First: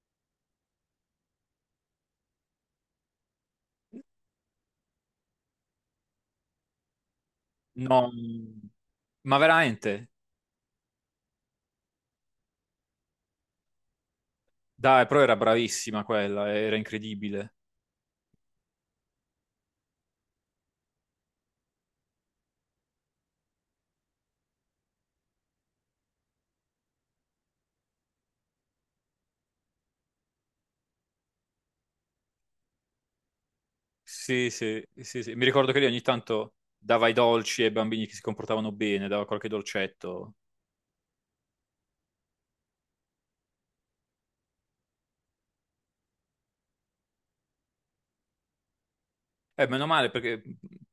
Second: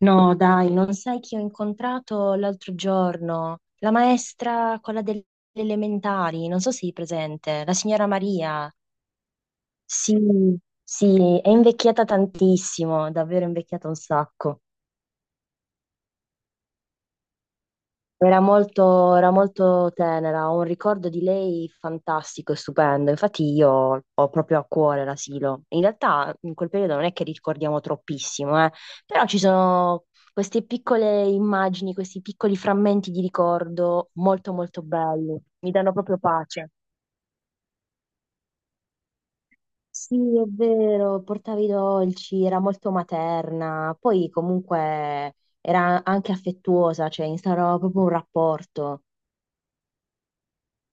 No, dai, non sai chi ho incontrato l'altro giorno? La maestra, quella delle elementari, non so se sei presente, la signora No, Maria. ma veramente? Sì, sì, è invecchiata tantissimo, davvero invecchiata un sacco. Dai, però era bravissima quella, era incredibile. Era molto tenera, ho un ricordo di lei fantastico e stupendo. Infatti io ho proprio a cuore l'asilo. In realtà in quel periodo non è che ricordiamo troppissimo, però ci sono queste piccole immagini, questi piccoli frammenti di ricordo Sì, molto sì, molto sì, sì. belli. Mi Mi ricordo che lei danno ogni proprio tanto pace. dava i dolci ai bambini che si comportavano bene, dava qualche Sì, dolcetto. è vero, portava i dolci, era molto materna, poi comunque era anche affettuosa, cioè instaurava proprio un rapporto. Meno male perché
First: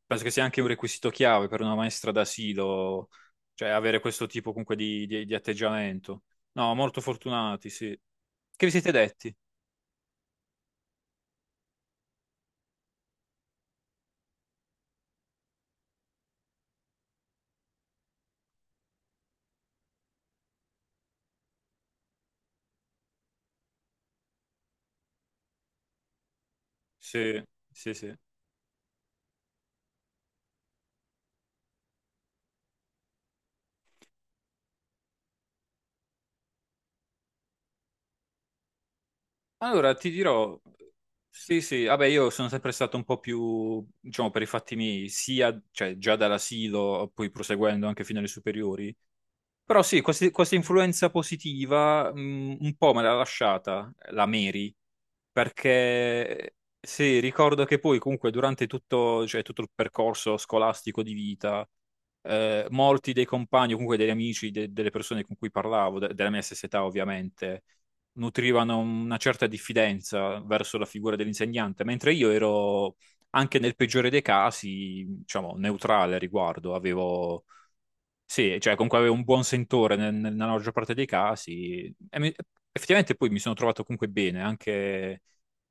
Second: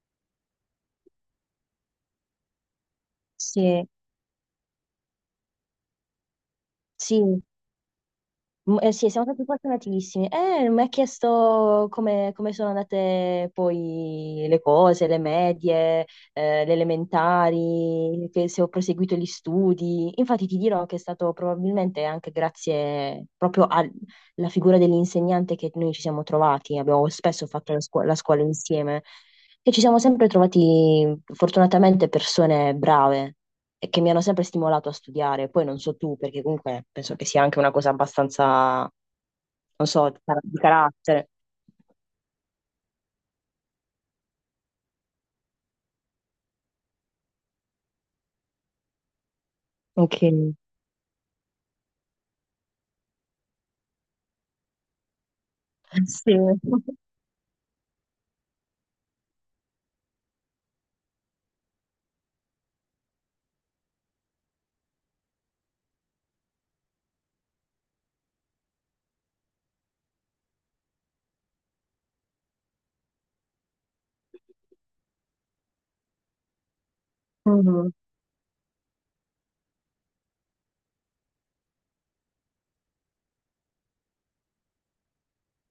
penso che sia anche un requisito chiave per una maestra d'asilo, cioè Sì, avere questo tipo comunque di, di atteggiamento. No, molto sì. fortunati, sì. Che vi Mm, siete sì, siamo detti? stati fortunatissimi. Mi ha chiesto come sono andate poi le cose, le medie, le elementari, che se ho proseguito gli studi. Infatti ti dirò che è stato probabilmente anche grazie proprio alla figura dell'insegnante che noi ci siamo trovati. Abbiamo Sì, spesso fatto sì, sì. la scuola insieme e ci siamo sempre trovati fortunatamente persone brave e che mi hanno sempre stimolato a studiare. Poi non so tu, perché comunque penso che sia anche una cosa abbastanza, non Allora, so, ti di dirò, carattere. sì, sì, vabbè, io sono sempre stato un po' più, diciamo, per i fatti miei, sia, cioè, già dall'asilo, poi proseguendo anche fino alle superiori. Però sì, Ok. Questa influenza positiva, un po' me l'ha lasciata la Mary, Sì. perché sì, ricordo che poi comunque durante tutto, cioè, tutto il percorso scolastico di vita, molti dei compagni, o comunque degli amici, delle persone con cui parlavo, della mia stessa età ovviamente, nutrivano una certa diffidenza verso la figura dell'insegnante, mentre io ero anche nel peggiore dei casi, diciamo, neutrale a riguardo, avevo Mhm. sì, cioè comunque avevo un buon sentore nella maggior parte dei casi. Effettivamente poi mi sono trovato comunque bene, anche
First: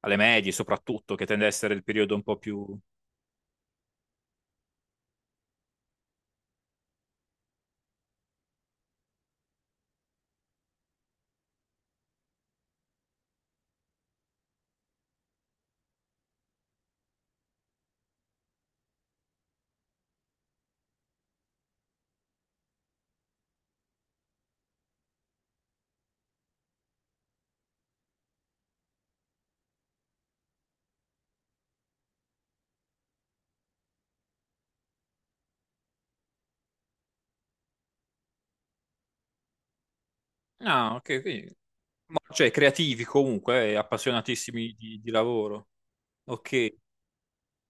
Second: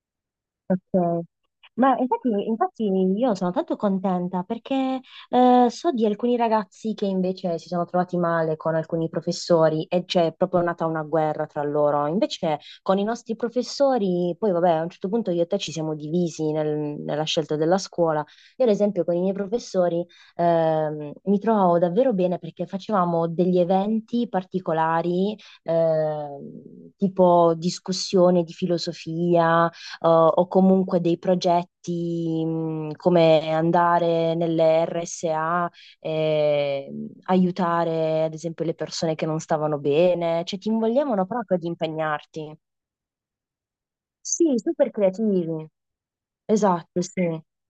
alle medie soprattutto, Ok, che tende a essere il ma periodo un infatti, po' più... infatti io sono tanto contenta perché so di alcuni ragazzi che invece si sono trovati male con alcuni professori e c'è proprio nata una guerra tra loro. Invece con i nostri professori, poi vabbè, a un certo punto io e te ci siamo divisi nella scelta della scuola. Io ad esempio con i miei professori, mi trovavo davvero bene perché facevamo degli eventi particolari, tipo discussione di filosofia, o comunque dei progetti, come andare nelle RSA e aiutare ad esempio le persone che non stavano bene, cioè ti No, ok, invogliavano proprio ad cioè impegnarti. creativi comunque, e Sì, appassionatissimi super di creativi. lavoro. Ok. Esatto, sì.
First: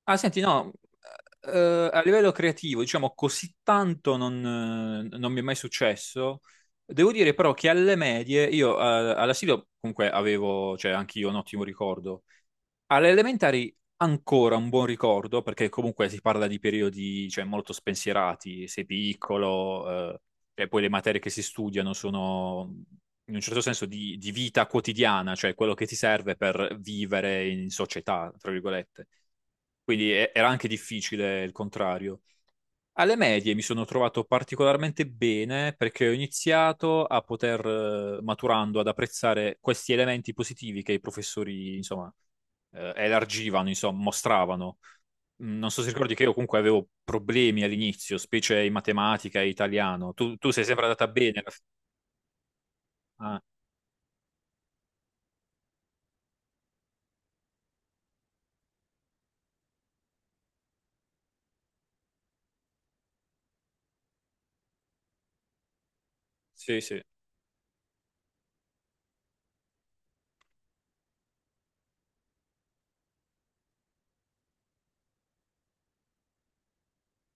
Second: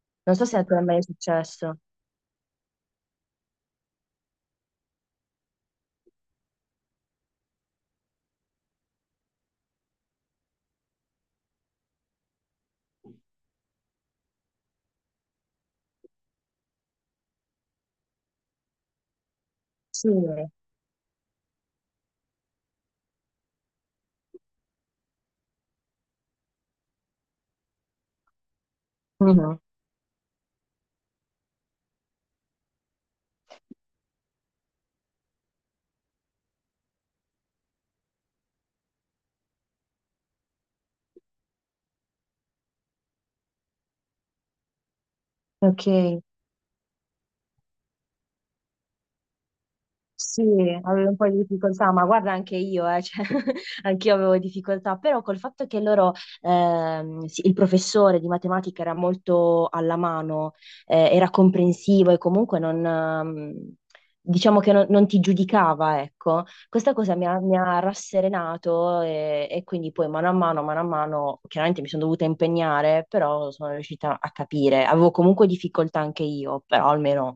Ah, Non senti, so se a no, te è mai successo. A livello creativo, diciamo, così tanto non, non mi è mai successo. Devo dire però che alle medie, io all'asilo comunque avevo, cioè anche io un ottimo ricordo. Alle elementari ancora un buon ricordo, perché comunque si parla di periodi, cioè, molto spensierati, sei Sì. piccolo, e poi le materie che si studiano sono in un certo senso di vita quotidiana, cioè quello che ti serve per vivere in società, tra virgolette. Mhm. Quindi era anche difficile il contrario. Alle medie mi sono trovato particolarmente bene perché ho iniziato a poter, maturando, ad apprezzare questi elementi positivi che i professori, insomma, elargivano, insomma, mostravano. Non so Ok. se ricordi che io comunque avevo problemi all'inizio, specie in matematica e italiano. Tu, Sì, tu sei sempre andata avevo un po' di bene alla fine. difficoltà, ma guarda anche io, cioè, Ah, anch'io avevo difficoltà, però col fatto che loro, sì, il professore di matematica era molto alla mano, era comprensivo e comunque non, diciamo che non ti giudicava, ecco, sì, questa sì. cosa mi ha rasserenato, e quindi poi mano a mano, chiaramente mi sono dovuta impegnare, però sono riuscita a capire, avevo comunque difficoltà anche io, però almeno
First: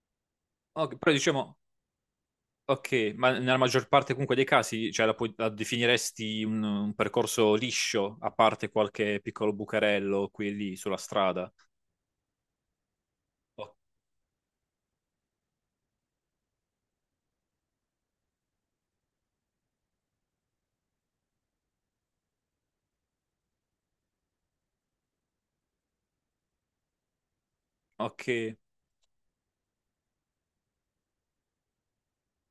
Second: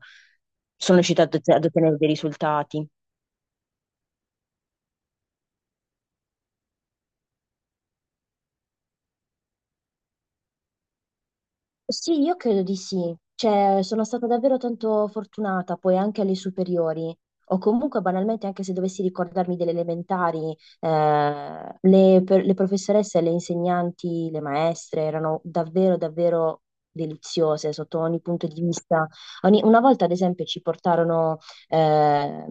Ok, sono però riuscita diciamo, ad ottenere dei risultati. ok, ma nella maggior parte comunque dei casi, cioè, la, la definiresti un percorso liscio, a parte qualche piccolo bucarello qui e lì sulla strada. Sì, io credo di sì. O- Cioè, sono stata davvero tanto fortunata poi anche alle superiori. O comunque, banalmente, anche se dovessi ricordarmi delle elementari, le professoresse, le insegnanti, le maestre erano davvero, davvero deliziose sotto ogni punto Ok. di vista. Una volta, ad esempio, ci portarono, ehm,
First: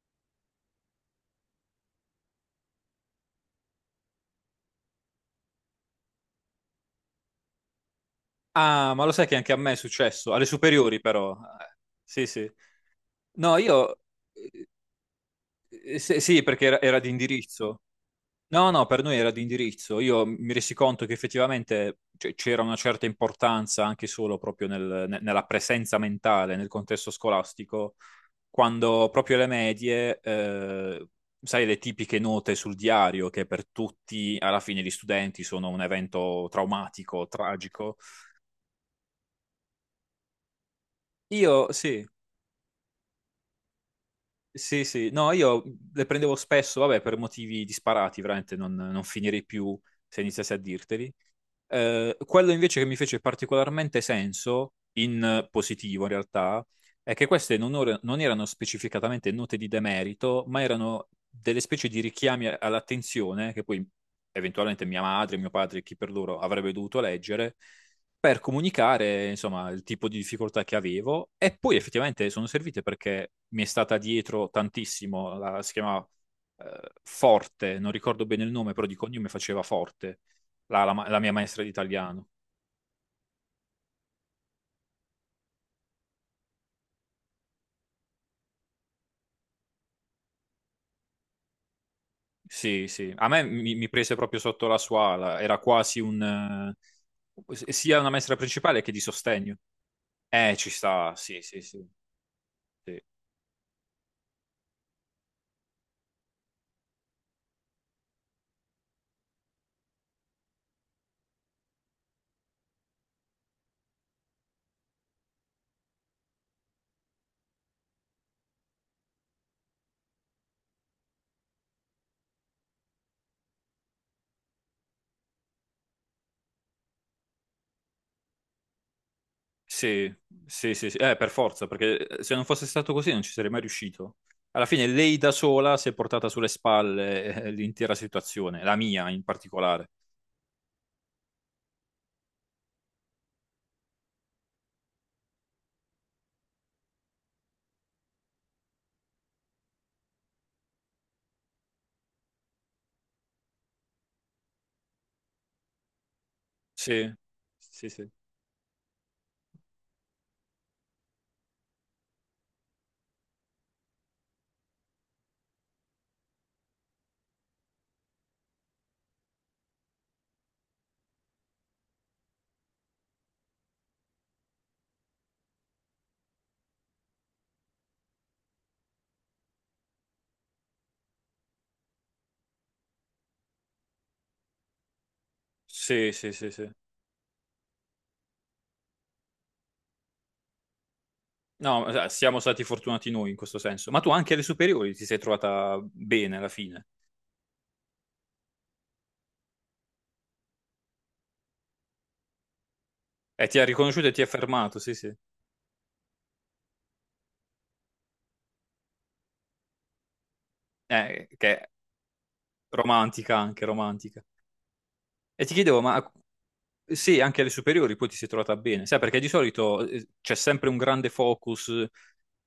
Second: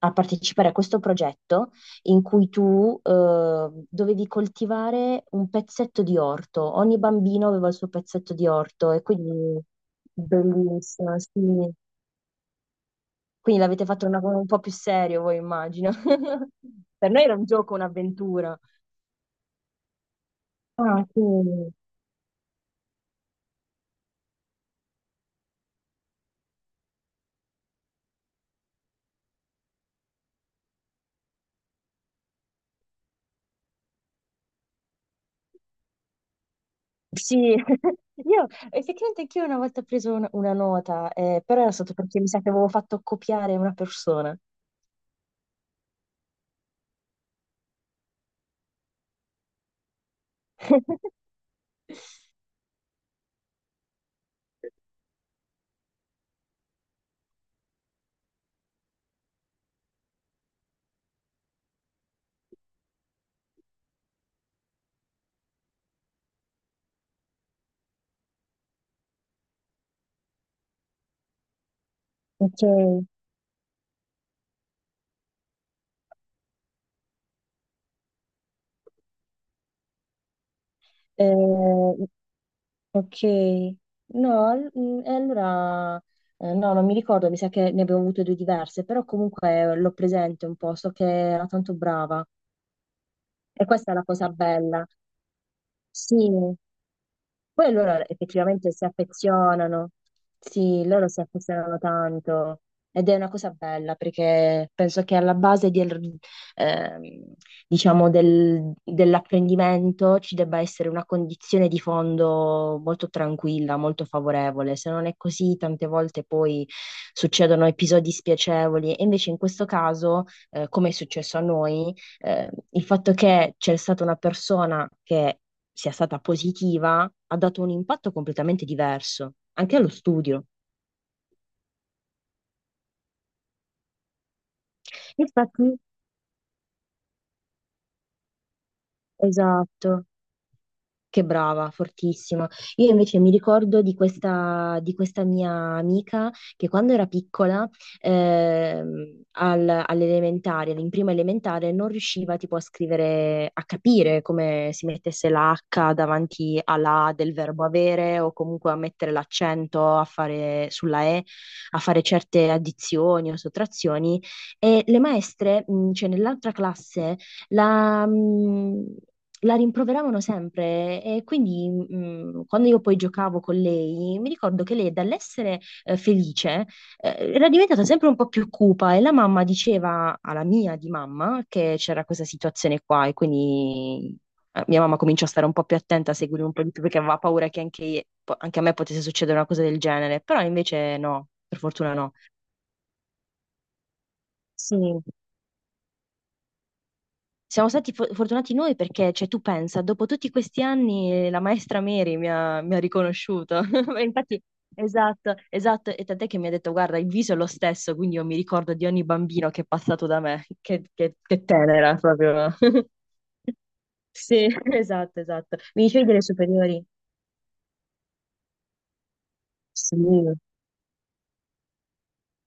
a partecipare a questo progetto in cui tu, dovevi coltivare un pezzetto di orto. Ogni bambino aveva il suo pezzetto di Ah, orto e ma lo sai che anche a quindi me è successo, alle superiori bellissimo, però. sì. Sì, sì. No, Quindi l'avete io... fatto un po' eh, più serio, voi immagino. Sì, sì, perché era, era di Per noi era un gioco, indirizzo. un'avventura. No, no, per noi era di indirizzo. Io mi resi Ah, conto che sì. effettivamente cioè, c'era una certa importanza anche solo proprio nella presenza mentale, nel contesto scolastico, quando proprio le medie, sai, le tipiche note sul diario, che per tutti, alla fine, gli studenti sono un evento traumatico, Sì, tragico. io effettivamente anch'io una volta ho preso una nota, però Io era stato sì. perché mi sa che avevo fatto copiare una persona. Sì, sì, no, io le prendevo spesso, vabbè, per motivi disparati, veramente non, non finirei più se iniziassi a dirteli. Quello invece che mi fece particolarmente senso, in positivo in realtà, è che queste non, non erano specificatamente note di demerito, ma erano delle specie di richiami all'attenzione che poi eventualmente mia madre, mio padre, chi per loro avrebbe dovuto leggere per comunicare, insomma, il tipo di difficoltà che avevo e poi effettivamente sono Ok, servite perché mi è stata dietro tantissimo, la, si chiamava Forte, non ricordo bene il nome, però di cognome faceva Forte la, la mia maestra di eh, italiano. Ok. No, e allora, no, non mi ricordo, mi sa che ne abbiamo avute due diverse, però comunque l'ho presente un po', so che era tanto brava Sì, sì. A me e mi questa è la prese cosa proprio sotto la bella. sua ala. Era quasi un... Sì, poi sia loro una maestra effettivamente principale si che di sostegno. affezionano, Ci sì, loro sta. si Sì, sì, affezionano sì. tanto Sì, ed è una cosa bella perché penso che alla base del, ehm, diciamo dell'apprendimento ci debba essere una condizione di fondo molto tranquilla, molto favorevole. Se non è così, tante volte poi succedono episodi spiacevoli e invece in questo caso, come è successo a noi, il fatto che c'è stata una persona che sia stata positiva, ha dato un impatto completamente diverso anche allo sì, studio. sì, sì, sì. Per forza, perché se non fosse stato così non ci sarei mai riuscito. Alla fine lei da sola Infatti, si è portata sulle spalle l'intera situazione, la mia in particolare. esatto, che brava, fortissima. Io invece mi ricordo di di questa mia amica che quando era piccola, all'elementare, in prima elementare, non riusciva tipo a scrivere, a capire come si mettesse la H davanti alla Sì, A del verbo sì, sì. avere o comunque a mettere l'accento a fare, sulla E, a fare certe addizioni o sottrazioni. E le maestre, cioè nell'altra classe, la, la rimproveravano sempre, e quindi quando io poi giocavo con lei, mi ricordo che lei dall'essere, felice, era diventata sempre un po' più cupa, e la mamma diceva alla mia di mamma che c'era questa situazione qua, e quindi mia mamma cominciò a stare un po' più Sì, attenta, a sì, seguire sì, un po' sì. di più perché aveva paura che anche a me potesse succedere una cosa del genere, però invece no, per No, fortuna no. siamo stati fortunati noi in questo senso. Ma tu anche alle Sì. superiori ti sei trovata bene alla fine. Siamo stati fortunati noi perché, cioè, tu pensa, dopo tutti questi anni, la maestra Mary mi ha E ti riconosciuto. ha E riconosciuto e ti ha infatti, fermato, sì, sì. esatto, esatto. E tant'è che mi ha detto, guarda, il viso è lo stesso, quindi io mi ricordo di ogni bambino che è passato da me. Che, che- che Che è tenera, proprio. romantica anche, romantica. Sì, esatto, E ti esatto. chiedevo, Mi dicevi ma delle superiori? sì, anche alle superiori poi ti sei trovata bene. Sai, perché di solito Sì, c'è sempre un grande focus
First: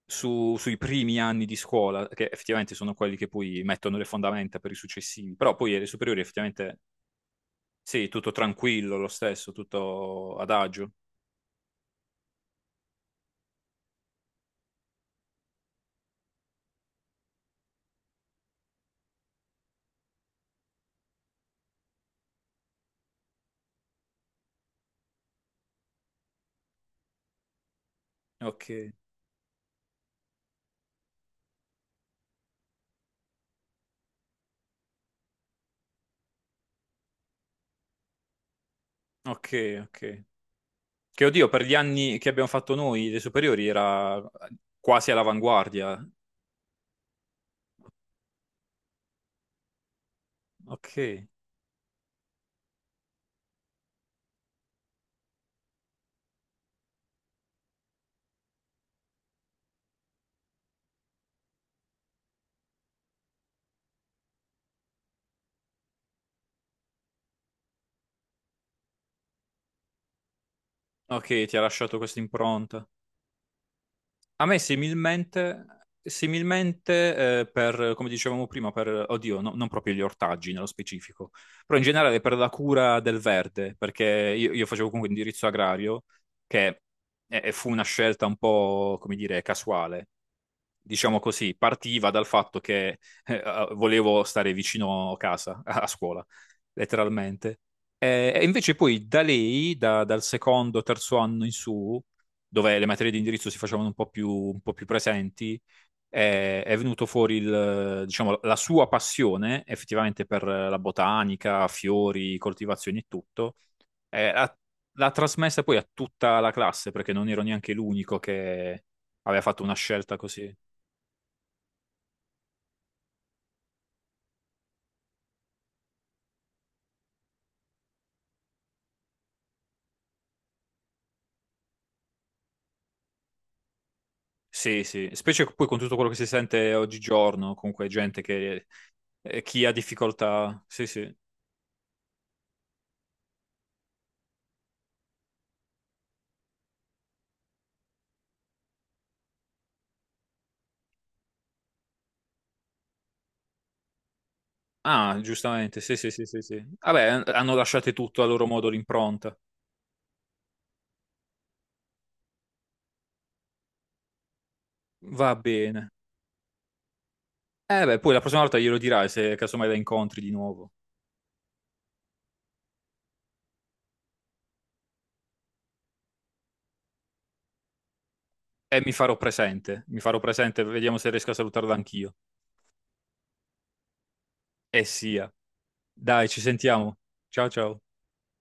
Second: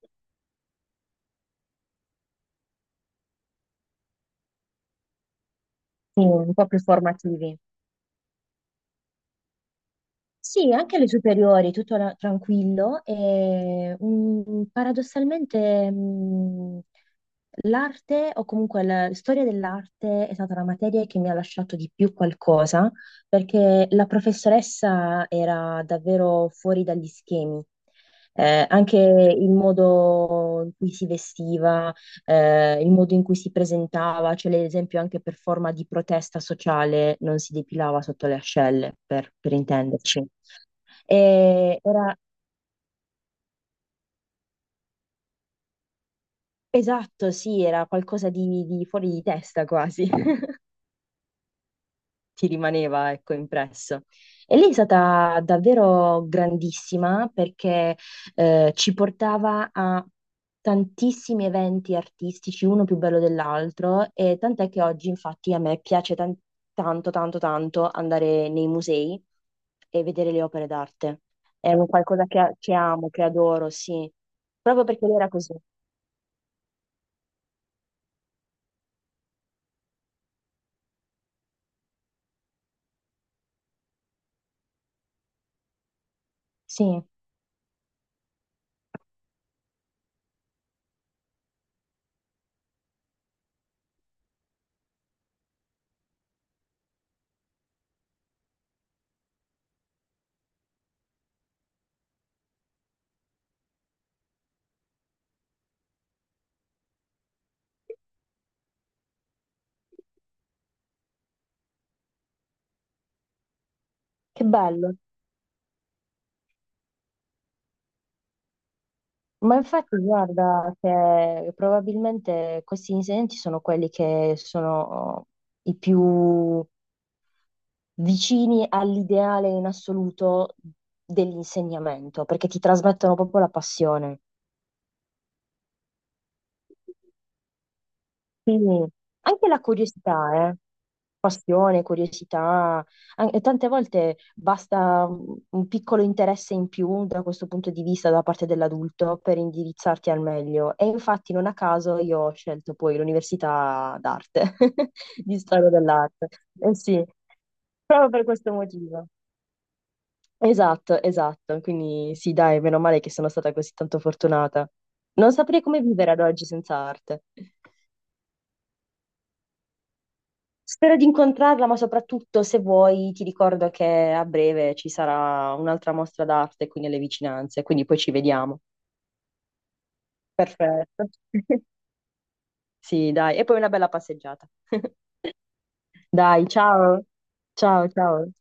sui primi anni di scuola, che effettivamente sono quelli che poi mettono le fondamenta per i successivi. Però poi alle superiori sì, un po' più effettivamente, formativi. sì, tutto tranquillo lo stesso, tutto Sì, adagio. anche le superiori, tutto tranquillo e, paradossalmente, l'arte o comunque la storia dell'arte è stata la materia che mi ha lasciato di più qualcosa, perché la professoressa era davvero fuori dagli schemi. Eh, Ok, anche il modo in cui si vestiva, il modo in cui si presentava, cioè ad esempio anche per forma di protesta sociale non si depilava sotto le ascelle, per ok, ok. intenderci. Che oddio, per gli E era, anni che abbiamo fatto noi, le superiori, era quasi all'avanguardia. esatto, sì, era qualcosa di fuori di testa quasi. Ok, Ti rimaneva, ecco, impresso. E lei è stata davvero grandissima perché ci portava a tantissimi eventi artistici, uno più bello dell'altro, e tant'è che oggi, infatti, a me piace tanto, tanto, tanto andare nei musei e vedere le opere d'arte. ok, ti ha È un lasciato questa qualcosa che impronta. amo, che adoro, sì. A me Proprio perché lei era così. similmente, similmente per, come dicevamo prima, per, oddio, non proprio gli ortaggi nello specifico, però in generale per la cura del verde, perché io facevo comunque indirizzo agrario, che Sì, fu una scelta un po', come dire, casuale. Diciamo così, partiva dal fatto che volevo stare vicino casa, a scuola, letteralmente. E invece poi da lei, dal secondo, terzo anno in su, dove le materie di indirizzo si facevano un po' più presenti, è venuto fuori il, diciamo, la sua passione effettivamente per la botanica, fiori, coltivazioni e tutto. Eh, che l'ha, bello. L'ha trasmessa poi a tutta la classe, perché non ero neanche l'unico che aveva Ma fatto una infatti scelta così. guarda che probabilmente questi insegnanti sono quelli che sono i più vicini all'ideale in assoluto dell'insegnamento, perché ti trasmettono proprio la passione. Sì, sì, specie poi con tutto quello che si sente oggigiorno, comunque gente che Quindi anche la chi ha curiosità, eh. difficoltà. Sì, sì. Passione, curiosità, e tante volte basta un piccolo interesse in più da questo punto di vista da parte dell'adulto per indirizzarti al meglio. E infatti non a caso io ho scelto poi l'università d'arte, Ah, di storia giustamente, sì, sì, sì, dell'arte. sì, sì. Eh sì, Vabbè, hanno lasciato proprio tutto per a loro questo modo motivo. l'impronta. Esatto, esatto. Quindi sì, dai, meno male che sono stata così tanto fortunata. Non Va saprei come bene. vivere ad oggi senza arte. Eh beh, poi la prossima volta glielo dirai se casomai la incontri di nuovo. Spero di incontrarla, ma soprattutto se vuoi ti ricordo che a breve ci sarà un'altra mostra d'arte qui nelle vicinanze, quindi poi ci vediamo. E mi farò presente, vediamo Perfetto. se riesco a salutarla anch'io. Sì, dai, e poi una bella passeggiata. E sia. Dai, ci Dai, sentiamo. ciao. Ciao ciao. Ciao, ciao.